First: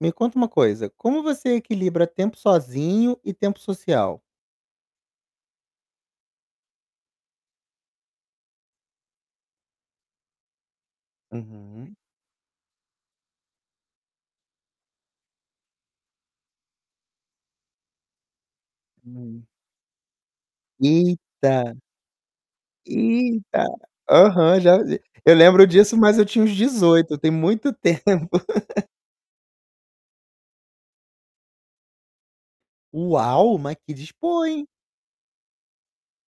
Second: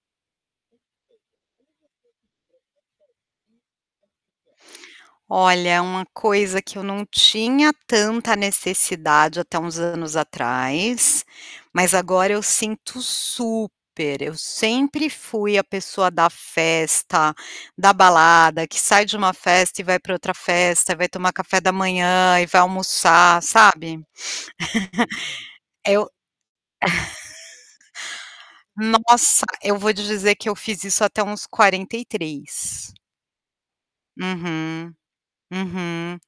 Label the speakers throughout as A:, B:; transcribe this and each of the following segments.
A: Me conta uma coisa, como você equilibra tempo sozinho e tempo social?
B: Olha, uma coisa que eu não tinha tanta necessidade até uns anos atrás, mas
A: Uhum.
B: agora eu sinto super, eu sempre fui a pessoa da festa, da balada, que sai de uma
A: [unintelligible]
B: festa e vai para outra festa, vai tomar café da
A: Eita!
B: manhã e vai almoçar,
A: Eita,
B: sabe?
A: aham já eu lembro disso
B: Eu
A: mas eu tinha uns 18, tem muito tempo.
B: Nossa, eu vou te dizer que eu fiz isso até uns 43.
A: Uau, mas que "dispo", hein.
B: Uhum, uhum.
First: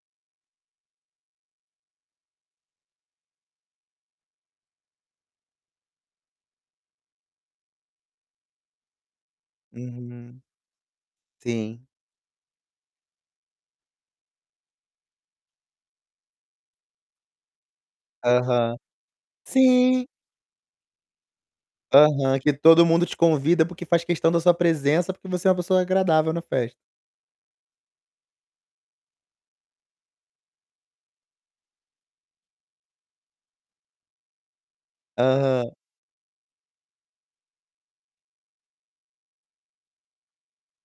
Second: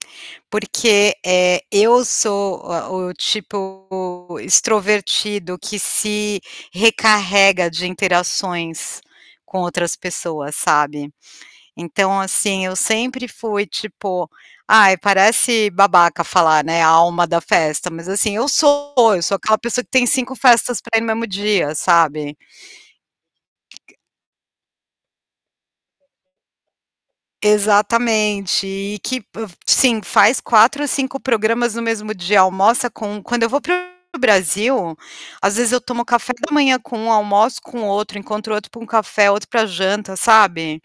B: Porque, eh, eu sou o o tipo, extrovertido que se recarrega de interações com outras
A: Uhum.
B: pessoas, sabe.
A: Sim.
B: Então assim, eu sempre fui tipo, ai parece babaca falar, né, a alma da festa, mas assim, eu
A: Aham.
B: sou, eu sou aquela pessoa que
A: Sim.
B: tem 5 festas no mesmo dia, sabe?
A: Aham, que todo mundo te convida porque faz questão da sua presença porque você é uma pessoa agradável na festa.
B: Exatamente, e que p sim, faz 4 ou 5 programas no mesmo dia, almoça com um quando eu vou para o Brasil, às
A: Aham.
B: vezes eu tomo café da manhã com um, almoço com outro, encontro outro para um café, outro para janta, sabe.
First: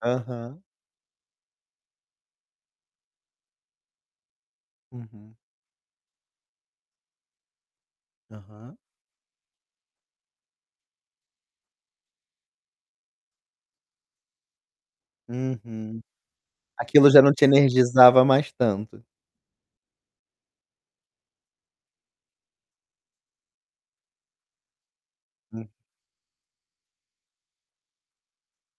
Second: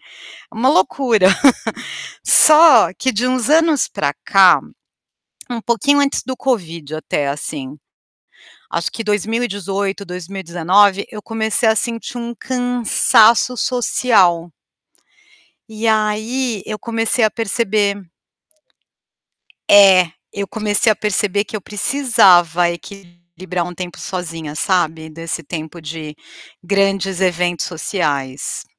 B: É
A: Aham.
B: uma loucura. Só, que de uns anos para cá,
A: Uhum.
B: um pouquinho antes do Covid até assim,
A: Aham.
B: Acho que 2018, 2019, eu comecei a sentir um cansaço social. E
A: Uhum.
B: aí, eu
A: Aquilo já
B: comecei a
A: não te
B: perceber.
A: energizava mais tanto.
B: É, eu comecei a perceber que eu precisava equilibrar um tempo sozinha, sabe. Desse
A: Hum.
B: tempo de grandes eventos sociais.